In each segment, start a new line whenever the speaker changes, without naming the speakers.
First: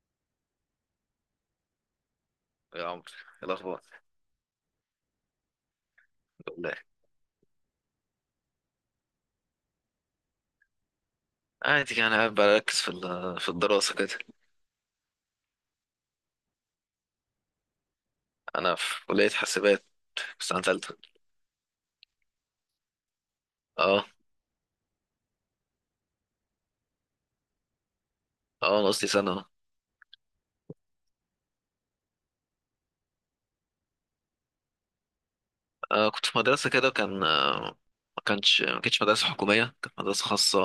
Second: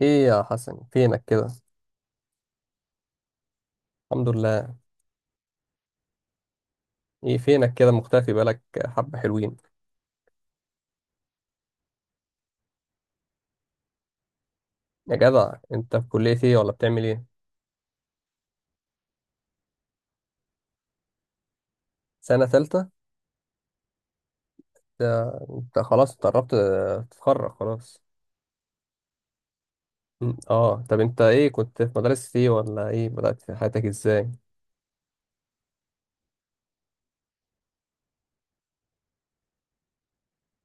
ايه يا حسن، فينك كده؟
يا عمرو، إيه الأخبار؟
الحمد لله.
والله.
ايه فينك كده مختفي بقالك حبة حلوين؟
عادي يعني قاعد بركز في في الدراسة كده.
يا جدع، انت في كلية ايه ولا بتعمل ايه؟
أنا في كلية حاسبات، في سنة تالتة.
سنة تالتة؟
اه.
ده انت خلاص، انت قربت تتخرج خلاص.
اه، أنا قصدي سنة اه
اه، طب انت ايه؟ كنت في مدرسة ايه ولا ايه؟ بدأت في حياتك ازاي؟
كنت في مدرسة كده، كان ما كانتش مدرسة حكومية، كانت مدرسة خاصة.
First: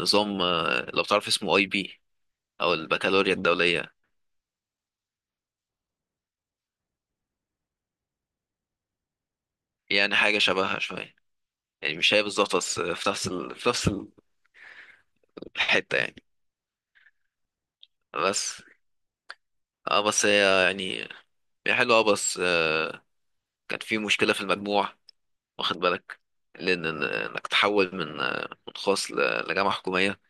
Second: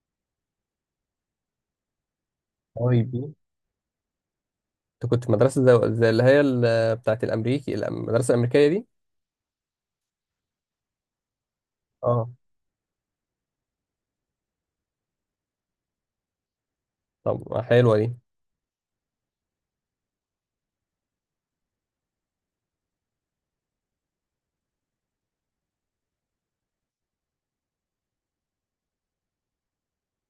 نظام، لو تعرف اسمه، IB، أو
طيب إيه؟
البكالوريا الدولية.
انت كنت في مدرسة زي اللي هي بتاعت الامريكي المدرسة الامريكية دي.
يعني حاجة شبهها شوية، يعني مش هي
اه،
بالظبط، بس في نفس في نفس الحتة يعني.
طب حلوة دي.
بس اه بس هي يعني، هي حلوة، بس كان في مشكلة في المجموع، واخد بالك؟ لان انك تحول من خاص لجامعه حكوميه،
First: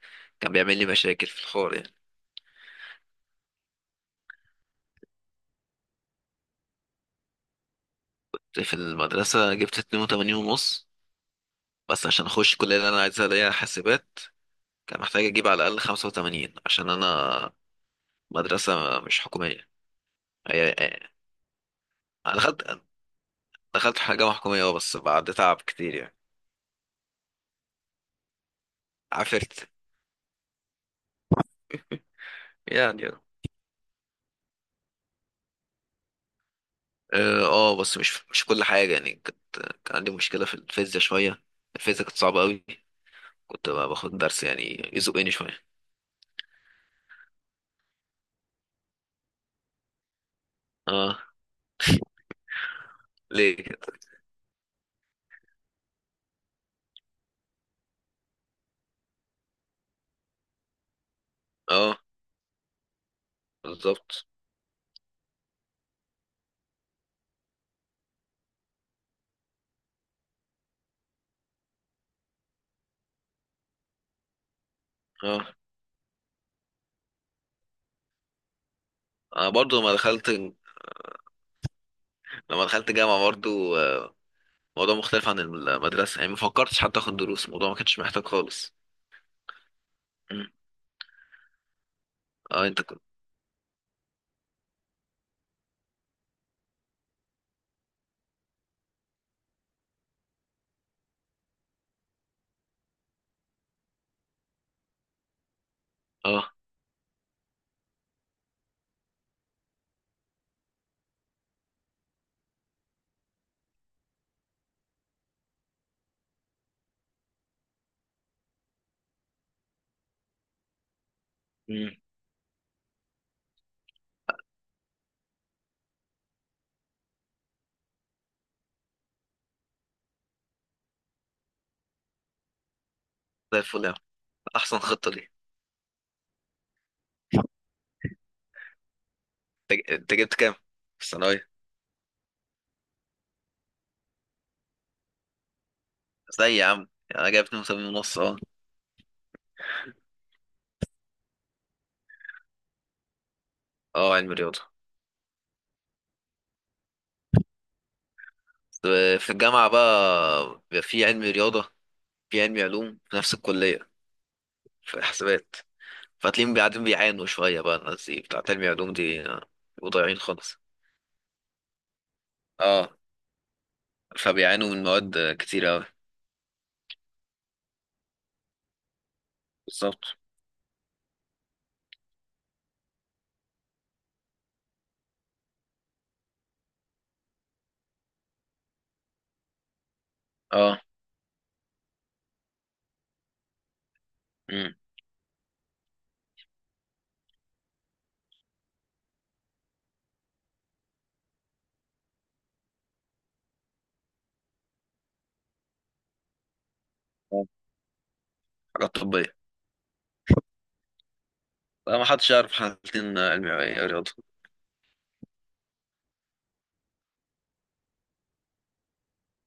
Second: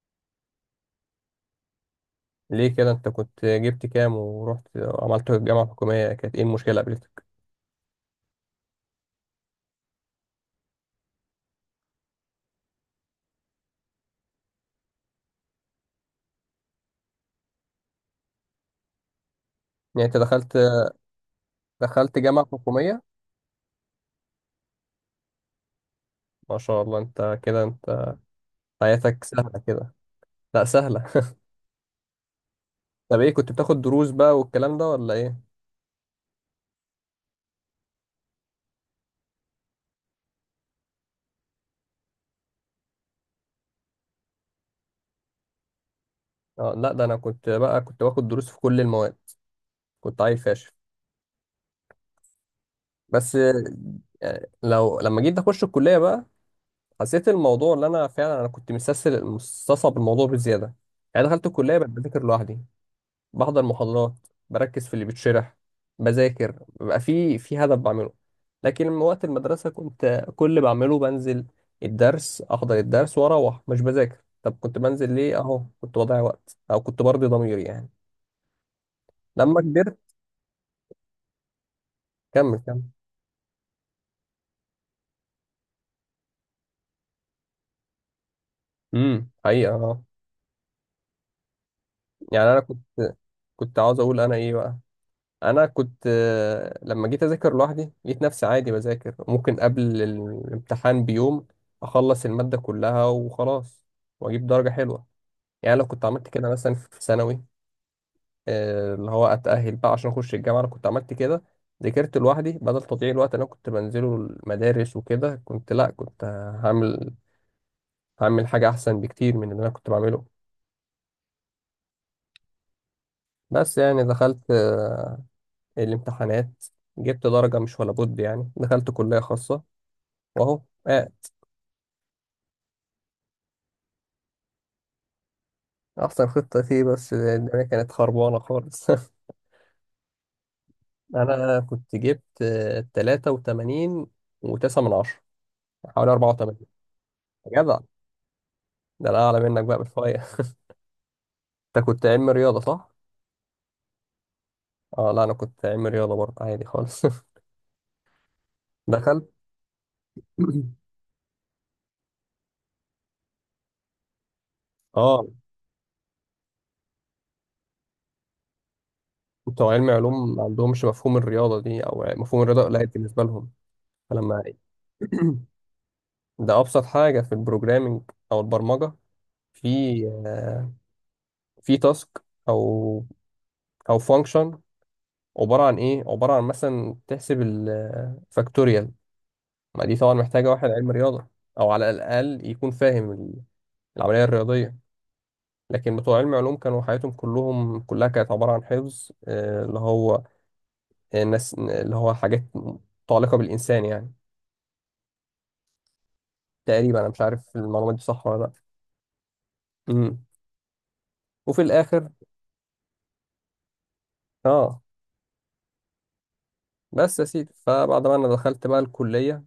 كان بيعمل لي مشاكل في الحوار يعني.
ليه كده؟ انت كنت جبت كام ورحت عملت الجامعة الحكومية؟ كانت ايه المشكلة قابلتك؟
في المدرسه جبت 82 ونص، بس عشان اخش الكليه اللي انا عايزها اللي هي حاسبات، كان محتاج اجيب على الاقل 85، عشان انا مدرسه مش حكوميه.
يعني انت دخلت
هي هي-
دخلت
انا
جامعة
دخلت،
حكومية؟
جامعه حكوميه، اه، بس بعد تعب كتير يعني.
ما شاء الله، انت كده، انت حياتك
عافرت،
سهلة كده. لا سهلة.
يعني،
طب
اه.
ايه؟ كنت بتاخد دروس بقى والكلام ده ولا ايه؟
بس مش كل حاجه يعني، كان عندي مشكله في الفيزياء شويه. الفيزياء كانت صعبه قوي، كنت باخد درس يعني يزقني شويه.
اه، لا ده انا كنت بقى كنت باخد دروس في كل المواد. كنت عيل فاشل.
اه.
بس
ليه كده؟
يعني لو لما جيت اخش الكلية بقى، حسيت الموضوع اللي انا فعلا كنت مستسهل مستصعب الموضوع بزيادة. يعني دخلت الكلية بقيت
اه.
بذاكر لوحدي. بحضر محاضرات.
بالظبط.
بركز في اللي بيتشرح. بذاكر بيبقى في هدف بعمله. لكن من وقت المدرسة، كنت كل اللي بعمله بنزل الدرس، أحضر الدرس وأروح مش بذاكر. طب كنت بنزل ليه؟
اه،
أهو كنت بضيع وقت أو كنت برضي ضميري يعني.
انا
لما
برضو لما
كبرت،
دخلت،
كمل كمل.
جامعة برضو، موضوع مختلف عن المدرسة يعني، ما فكرتش حتى اخد دروس، الموضوع ما كانش محتاج خالص.
حقيقة، اه.
مم.
يعني أنا
اه،
كنت،
انت كنت
كنت عاوز أقول أنا إيه بقى؟ أنا كنت لما جيت أذاكر لوحدي لقيت نفسي عادي بذاكر، ممكن قبل الامتحان بيوم أخلص المادة كلها وخلاص، وأجيب درجة حلوة. يعني لو كنت عملت كده
اه
مثلا في ثانوي، اللي هو اتاهل بقى عشان اخش الجامعه، لو كنت عملت كده، ذاكرت لوحدي بدل تضييع الوقت اللي انا كنت بنزله المدارس وكده، كنت، لا كنت، هعمل هعمل حاجه احسن بكتير من اللي انا كنت بعمله.
مم.
بس يعني دخلت الامتحانات، جبت درجه مش ولا بد يعني دخلت كليه خاصه، واهو. آه،
زي الفل يا عم، احسن خطة دي.
احسن خطه فيه، بس الدنيا كانت خربانه خالص.
انت جبت كام في الثانوية؟
انا كنت جبت 83 و9 من 10، حوالي
زي يا
84.
عم، يعني انا جايب
يا جدع،
82 ونص، اه.
ده انا اعلى منك بقى بشويه. انت كنت علم رياضه، صح؟
اه، علم رياضة.
اه، لا انا كنت علم رياضه برضه عادي خالص. دخلت
في الجامعة بقى بيبقى في علم رياضة، في علم علوم في نفس الكلية، في
اه.
حسابات. فتلاقيهم قاعدين بيعانوا شوية بقى، الناس دي بتاع تربية علوم دي،
بتوع علم
بيبقوا ضايعين
علوم ما
خالص.
عندهمش مفهوم الرياضه دي، او مفهوم الرياضه قليل
اه.
بالنسبه لهم. فلما
فبيعانوا من مواد كتير أوي.
ده ابسط حاجه في البروجرامينج او البرمجه، في
بالظبط.
آه، في تاسك او او فانكشن، عباره عن ايه؟ عباره عن مثلا تحسب الفاكتوريال. ما دي طبعا محتاجه واحد
اه.
علم رياضه، او على الاقل يكون فاهم العمليه
امم.
الرياضيه. لكن بتوع علم علوم كانوا حياتهم كلهم كلها كانت عبارة عن حفظ اللي هو الناس، اللي هو حاجات متعلقة بالإنسان يعني. تقريبا أنا مش عارف المعلومات دي صح ولا لأ.
حاجات طبية.
مم. وفي
لا، ما
الآخر
حدش يعرف، حالتين: علمي، أو إيه، رياضة.
اه، بس يا سيدي، فبعد ما أنا دخلت بقى الكلية،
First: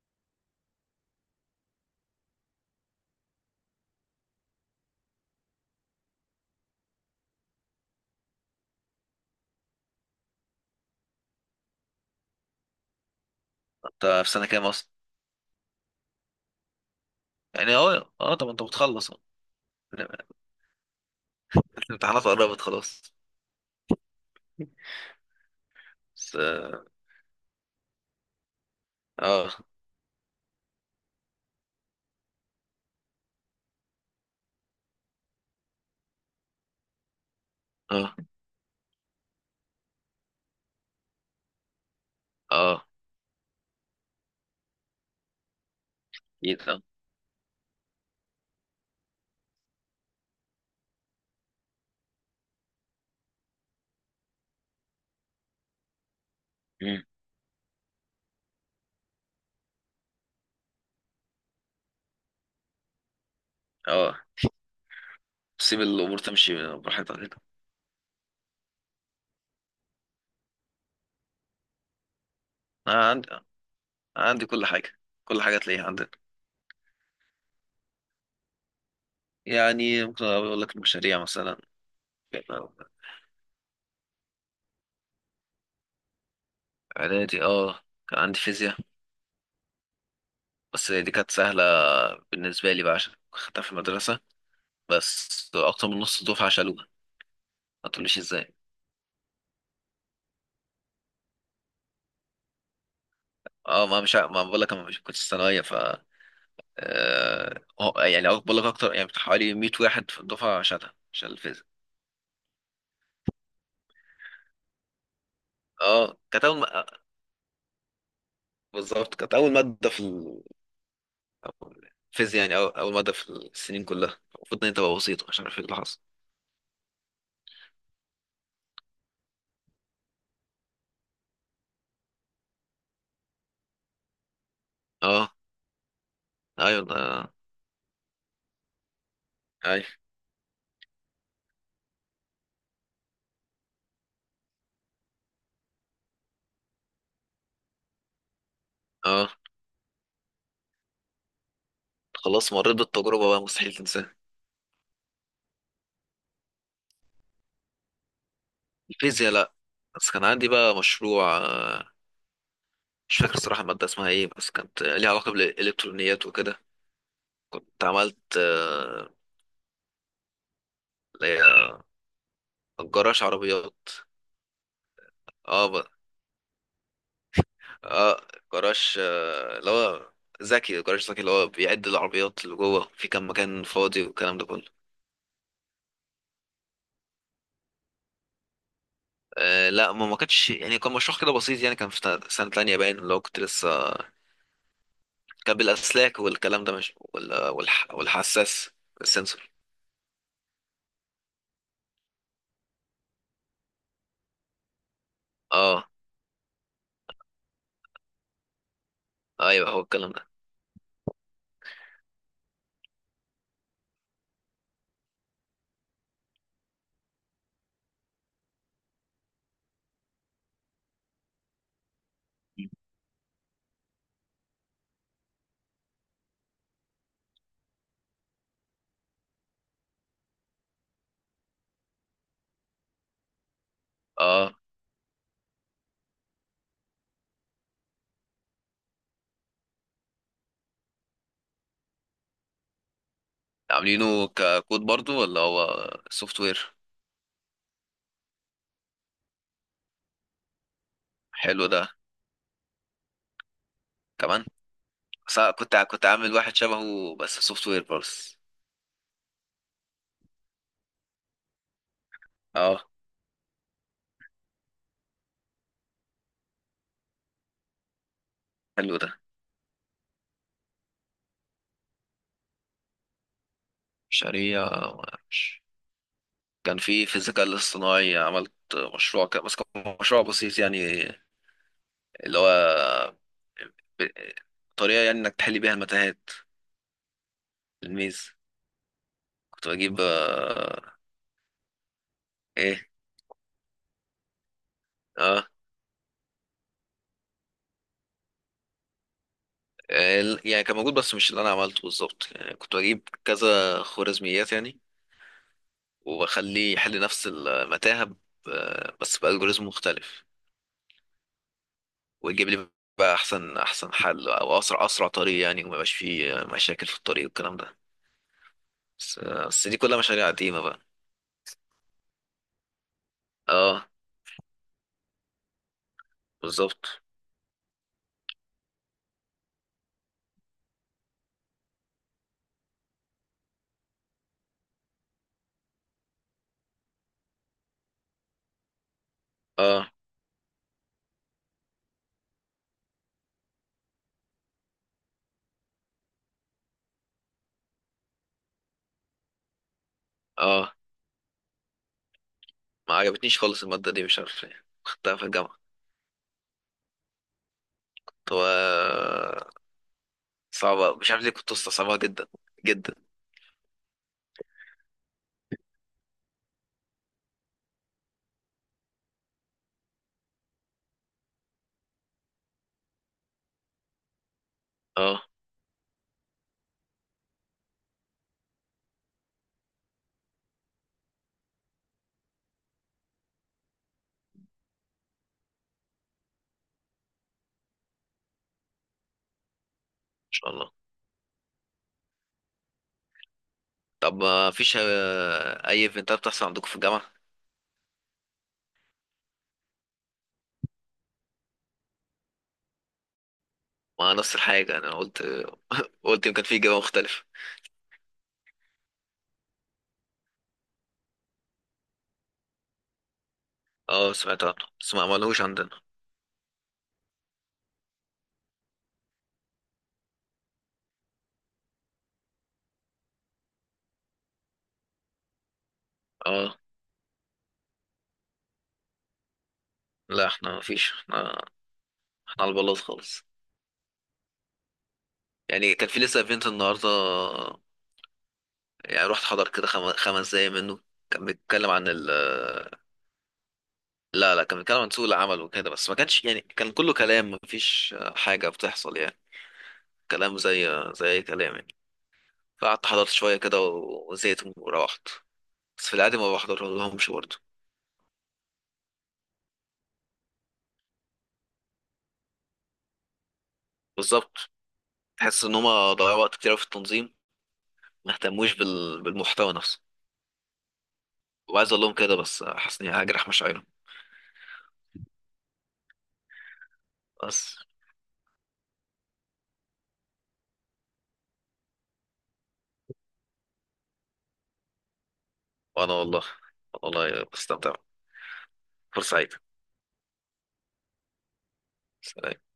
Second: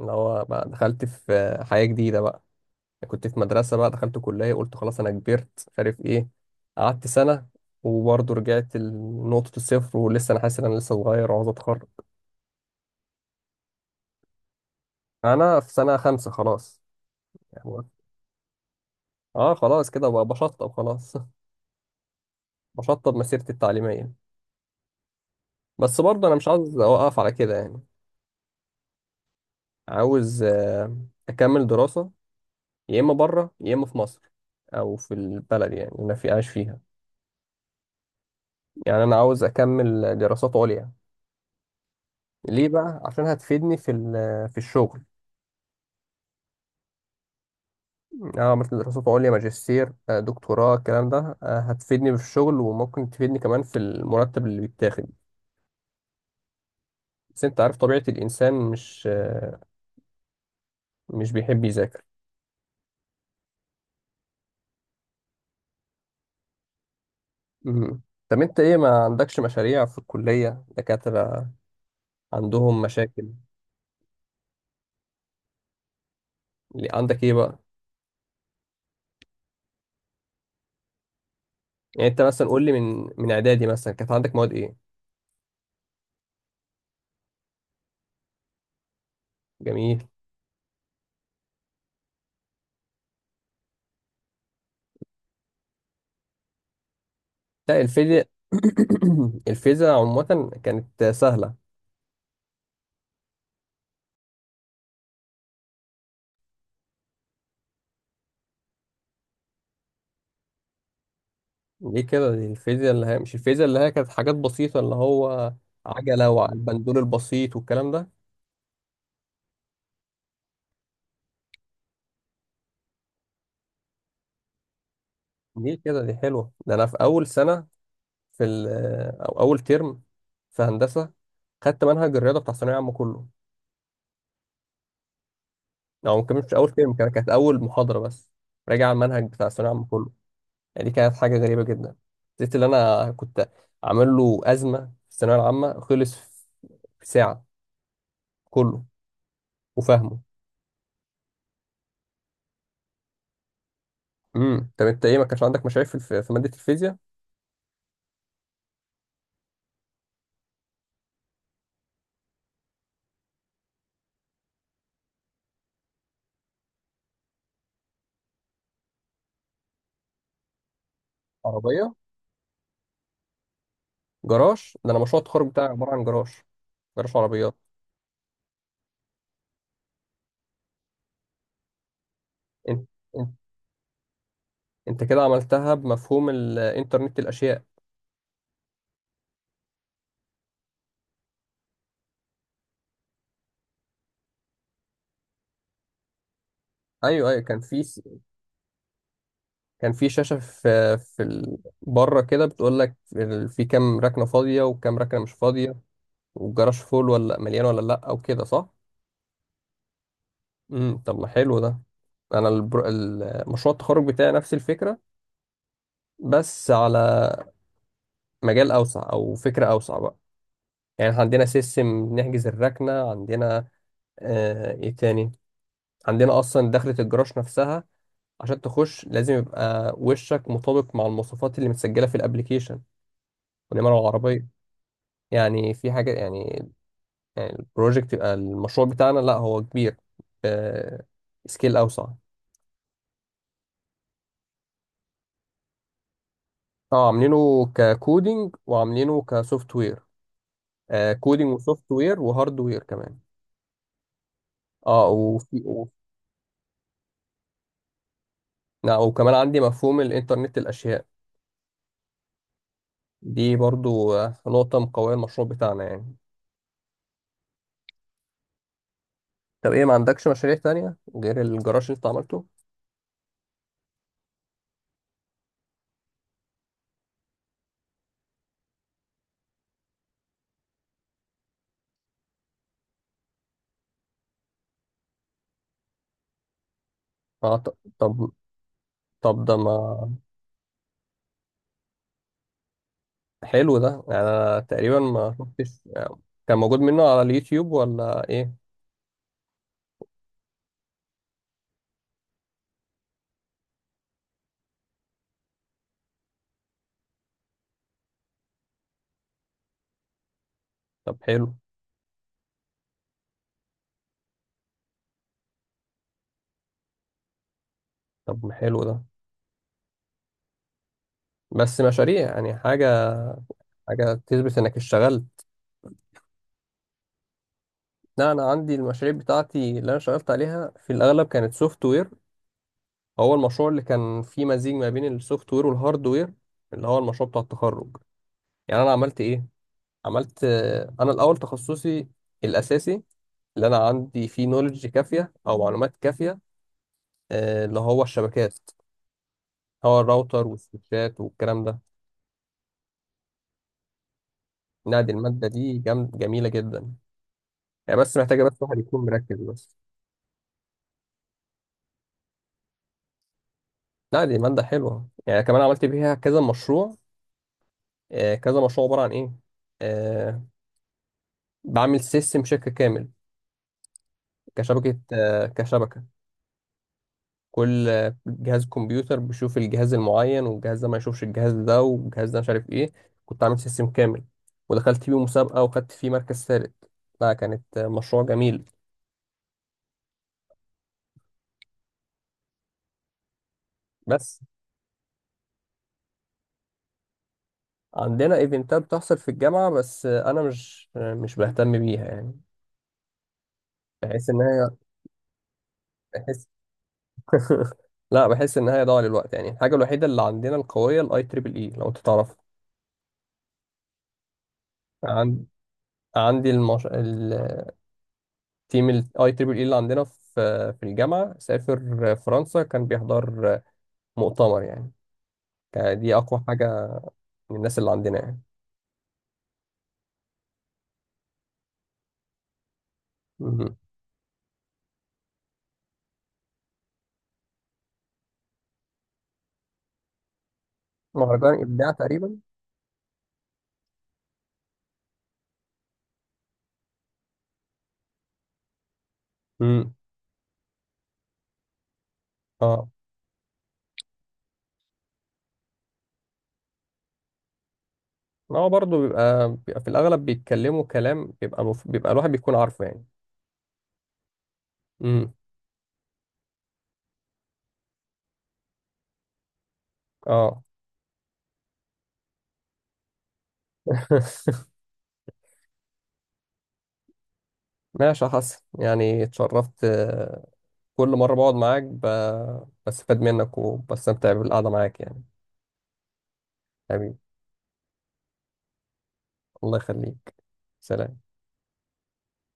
اللي هو بقى دخلت في حياة جديدة بقى، كنت في مدرسة بقى دخلت كلية، قلت خلاص أنا كبرت مش عارف إيه. قعدت سنة وبرضه رجعت لنقطة الصفر، ولسه أنا حاسس إن أنا لسه صغير وعاوز أتخرج.
انت في سنة كام أصلا؟
أنا في سنة خمسة خلاص، يعني
يعني اه، اه، طب انت بتخلص أهو.
اه خلاص كده بقى بشطب خلاص.
الامتحانات قربت خلاص.
بشطب مسيرتي التعليمية. بس برضه انا
بس،
مش عاوز
اه،
اوقف على كده يعني،
اه،
عاوز اكمل دراسة، يا اما بره يا اما في مصر، او في البلد يعني اللي انا في عايش فيها.
اه،
يعني انا عاوز اكمل دراسات عليا. ليه
آه،
بقى؟ عشان هتفيدني في الشغل.
اكيد، اه.
اه، مثل دراسات عليا، ماجستير، دكتوراه، الكلام ده هتفيدني في الشغل، وممكن تفيدني كمان في المرتب اللي بيتاخد.
مم.
بس انت عارف طبيعة الانسان، مش بيحب يذاكر.
اه، سيب الامور تمشي براحتها كده.
مم. طب انت ايه، ما عندكش مشاريع في الكلية؟ دكاترة عندهم
انا
مشاكل؟
عندي كل حاجه، كل حاجه تلاقيها عندنا.
اللي عندك ايه بقى؟
يعني ممكن اقول لك المشاريع مثلا.
يعني انت
كان
مثلا قول لي من اعدادي مثلا كانت عندك مواد ايه؟
اعدادي، اه، كان عندي فيزياء.
جميل.
بس دي كانت سهلة بالنسبة لي بقى، عشان خدتها في المدرسة، بس أكتر من نص الدفعة شالوها.
لا
ما تقوليش
الفيزياء،
ازاي.
الفيزياء عموما كانت سهلة.
اه، ما بقول لك انا مش كنت ثانوية ف، يعني بقول لك اكتر، يعني بتاع حوالي 100 واحد في الدفعة شال الفيزياء.
ليه كده؟ دي الفيزياء اللي هي، مش الفيزياء اللي هي كانت حاجات بسيطة، اللي هو
اه،
عجلة
كانت اول ما.
والبندول البسيط والكلام ده.
بالظبط، كانت اول مادة في الفيزياء، يعني اول مادة في السنين كلها، المفروض ان هي تبقى بسيطة، مش عارف ايه
ليه
اللي حصل.
كده؟ دي حلوة. ده انا في اول سنة، في او اول ترم في هندسة، خدت منهج الرياضة بتاع ثانوية عامة كله.
اه.
او ممكن مش اول
ايوه
فيلم كان، كانت
ده.
اول محاضره بس راجع على المنهج بتاع الثانويه العامه
ايوه.
كله. يعني دي كانت حاجه غريبه جدا. زيت اللي انا كنت عامل له ازمه في الثانويه العامه خلص في ساعه، كله
اه.
وفاهمه.
خلاص، مريت بالتجربة بقى، مستحيل تنساها.
طب انت ايه، ما كانش عندك مشاريع في ماده الفيزياء؟
الفيزياء، لا. بس كان عندي بقى مشروع، مش فاكر الصراحة المادة اسمها ايه، بس كانت ليها علاقة بالإلكترونيات وكده. كنت عملت اللي هي
عربيه،
جراج عربيات.
جراج؟ ده انا مشروع التخرج بتاعي
اه، ب.
عباره عن جراج، جراج عربيات.
اه، جراج، اللي هو ذكي، جراج ذكي، اللي هو بيعد العربيات اللي
انت
جوه، في كام
انت
مكان فاضي والكلام ده كله.
انت كده عملتها بمفهوم الانترنت الاشياء.
لا، ما كانش يعني، كان مشروع كده بسيط يعني، كان في سنة تانية باين، اللي هو كنت لسه، كان بالأسلاك والكلام ده، مش
ايوه، ايوه، كان في
والحساس. السنسور.
كان في شاشة في بره كده، بتقول لك في كام ركنة فاضية وكام ركنة مش فاضية،
اه،
والجراج فول ولا مليان ولا لا، او كده صح؟
ايوه، هو الكلام ده.
طب ما حلو ده. انا مشروع التخرج بتاعي نفس الفكرة، بس على مجال اوسع او فكرة اوسع بقى. يعني إحنا عندنا سيستم نحجز الركنة عندنا، ايه تاني، عندنا اصلا دخلة الجراج نفسها، عشان تخش لازم يبقى وشك مطابق مع المواصفات اللي متسجلة في الابليكيشن ونمر العربية،
اه،
يعني في حاجة يعني. يعني البروجكت، يبقى المشروع بتاعنا لا هو كبير، سكيل أوسع.
عاملينه ككود برضو ولا هو سوفت وير؟
اه عاملينه ككودينج وعاملينه كسوفت وير، كودينج
حلو ده
وسوفت وير وهارد وير كمان.
كمان.
اه،
بس أنا
وفي
كنت كنت عامل واحد شبهه بس سوفت وير بس.
لا، وكمان عندي مفهوم الإنترنت الأشياء،
اه.
دي برضو نقطة مقوية المشروع بتاعنا يعني.
حلو ده.
طب ايه، ما عندكش مشاريع تانية غير الجراج اللي انت عملته؟
شريعة. مش- كان في الذكاء الاصطناعي عملت مشروع كده، بس كان مشروع بسيط يعني، اللي هو ب- طريقة يعني انك تحل بيها المتاهات.
اه، طب،
الميز،
طب ده
كنت
ما
بجيب، ايه.
حلو ده. يعني انا تقريبا ما
اه.
شفتش، كان موجود منه على اليوتيوب ولا ايه؟
يعني كان موجود، بس مش اللي انا عملته بالظبط يعني، كنت بجيب كذا خوارزميات يعني، واخليه يحل نفس المتاهه بس بالجوريزم مختلف،
طب حلو.
ويجيب لي بقى احسن حل، او اسرع طريق يعني، وما يبقاش فيه مشاكل في الطريق والكلام ده.
طب ما حلو ده.
بس دي كلها مشاريع قديمه بقى.
بس مشاريع يعني حاجة،
اه.
حاجة تثبت انك اشتغلت.
بالظبط.
لا انا عندي المشاريع بتاعتي اللي انا اشتغلت عليها في الاغلب كانت سوفت وير. هو المشروع اللي كان فيه مزيج ما بين السوفت وير والهارد وير، اللي هو المشروع بتاع التخرج. يعني انا عملت ايه؟
اه.
عملت انا الاول تخصصي الاساسي، اللي انا عندي فيه نولج كافية او معلومات كافية، اللي هو الشبكات، هو الراوتر
اه.
والسويتشات والكلام ده.
ما عجبتنيش خالص الماده دي، مش عارف ليه
نادي
خدتها في
المادة
الجامعه.
دي جميلة جدا يعني، بس
طب،
محتاجة بس واحد يكون مركز بس.
صعبه، مش عارف ليه كنت مستصعبها جدا جدا.
لا دي مادة حلوة، يعني كمان عملت بيها كذا مشروع. كذا مشروع عبارة عن إيه؟ آه، بعمل سيستم شركة كامل كشبكة،
اه، ان
كل جهاز كمبيوتر بيشوف الجهاز المعين، والجهاز ده ما يشوفش الجهاز ده، والجهاز ده مش عارف إيه. كنت عامل سيستم كامل، ودخلت فيه مسابقة وخدت فيه مركز ثالث. لا، كانت مشروع جميل.
شاء الله. طب
بس
ما فيش اي ايفنتات بتحصل عندكم في الجامعه؟
عندنا ايفنتات بتحصل في الجامعة، بس أنا مش بهتم بيها يعني.
ما
بحس
نفس
إن هي
الحاجه، انا قلت. قلت يمكن
بحيث
في اجابه مختلفه.
لا بحس ان هي ضاع للوقت يعني. الحاجه الوحيده اللي عندنا القويه الاي تريبل اي، لو انت تعرف.
اه، سمعت عنه، بس ما عملوش
عند
عندنا.
عندي التيم الاي تريبل اي اللي عندنا في الجامعه سافر فرنسا، كان بيحضر مؤتمر يعني، كان دي اقوى
اه،
حاجه من الناس اللي عندنا يعني.
لا، احنا ما فيش، احنا على البلاط خالص.
مهم.
يعني كان في لسه ايفنت النهارده، يعني رحت حضر كده 5 دقايق منه. كان
مهرجان
بيتكلم عن
ابداع
ال.
تقريبا.
لا، لا، كان بيتكلم عن سوق العمل وكده، بس ما كانش يعني، كان كله كلام، ما فيش حاجة بتحصل يعني.
امم
كلام زي اي كلام يعني. فقعدت
اه،
حضرت شوية كده وزهقت وروحت. بس في العادي ما بحضر لهمش برضه.
هو برضه بيبقى في الاغلب بيتكلموا كلام بيبقى الواحد بيكون عارفه يعني.
بالظبط.
امم
تحس ان هما ضيعوا وقت كتير أوي في التنظيم، ما اهتموش بالمحتوى نفسه.
اه.
وعايز اقول لهم كده، بس حاسس اني هجرح مشاعرهم. بس.
ماشي يا حسن، يعني اتشرفت. كل مرة بقعد معاك بستفاد منك وبستمتع بالقعدة معاك يعني.
وانا والله،
حبيبي،
والله بستمتع. فرصة سعيدة.
الله يخليك. سلام.
سلام.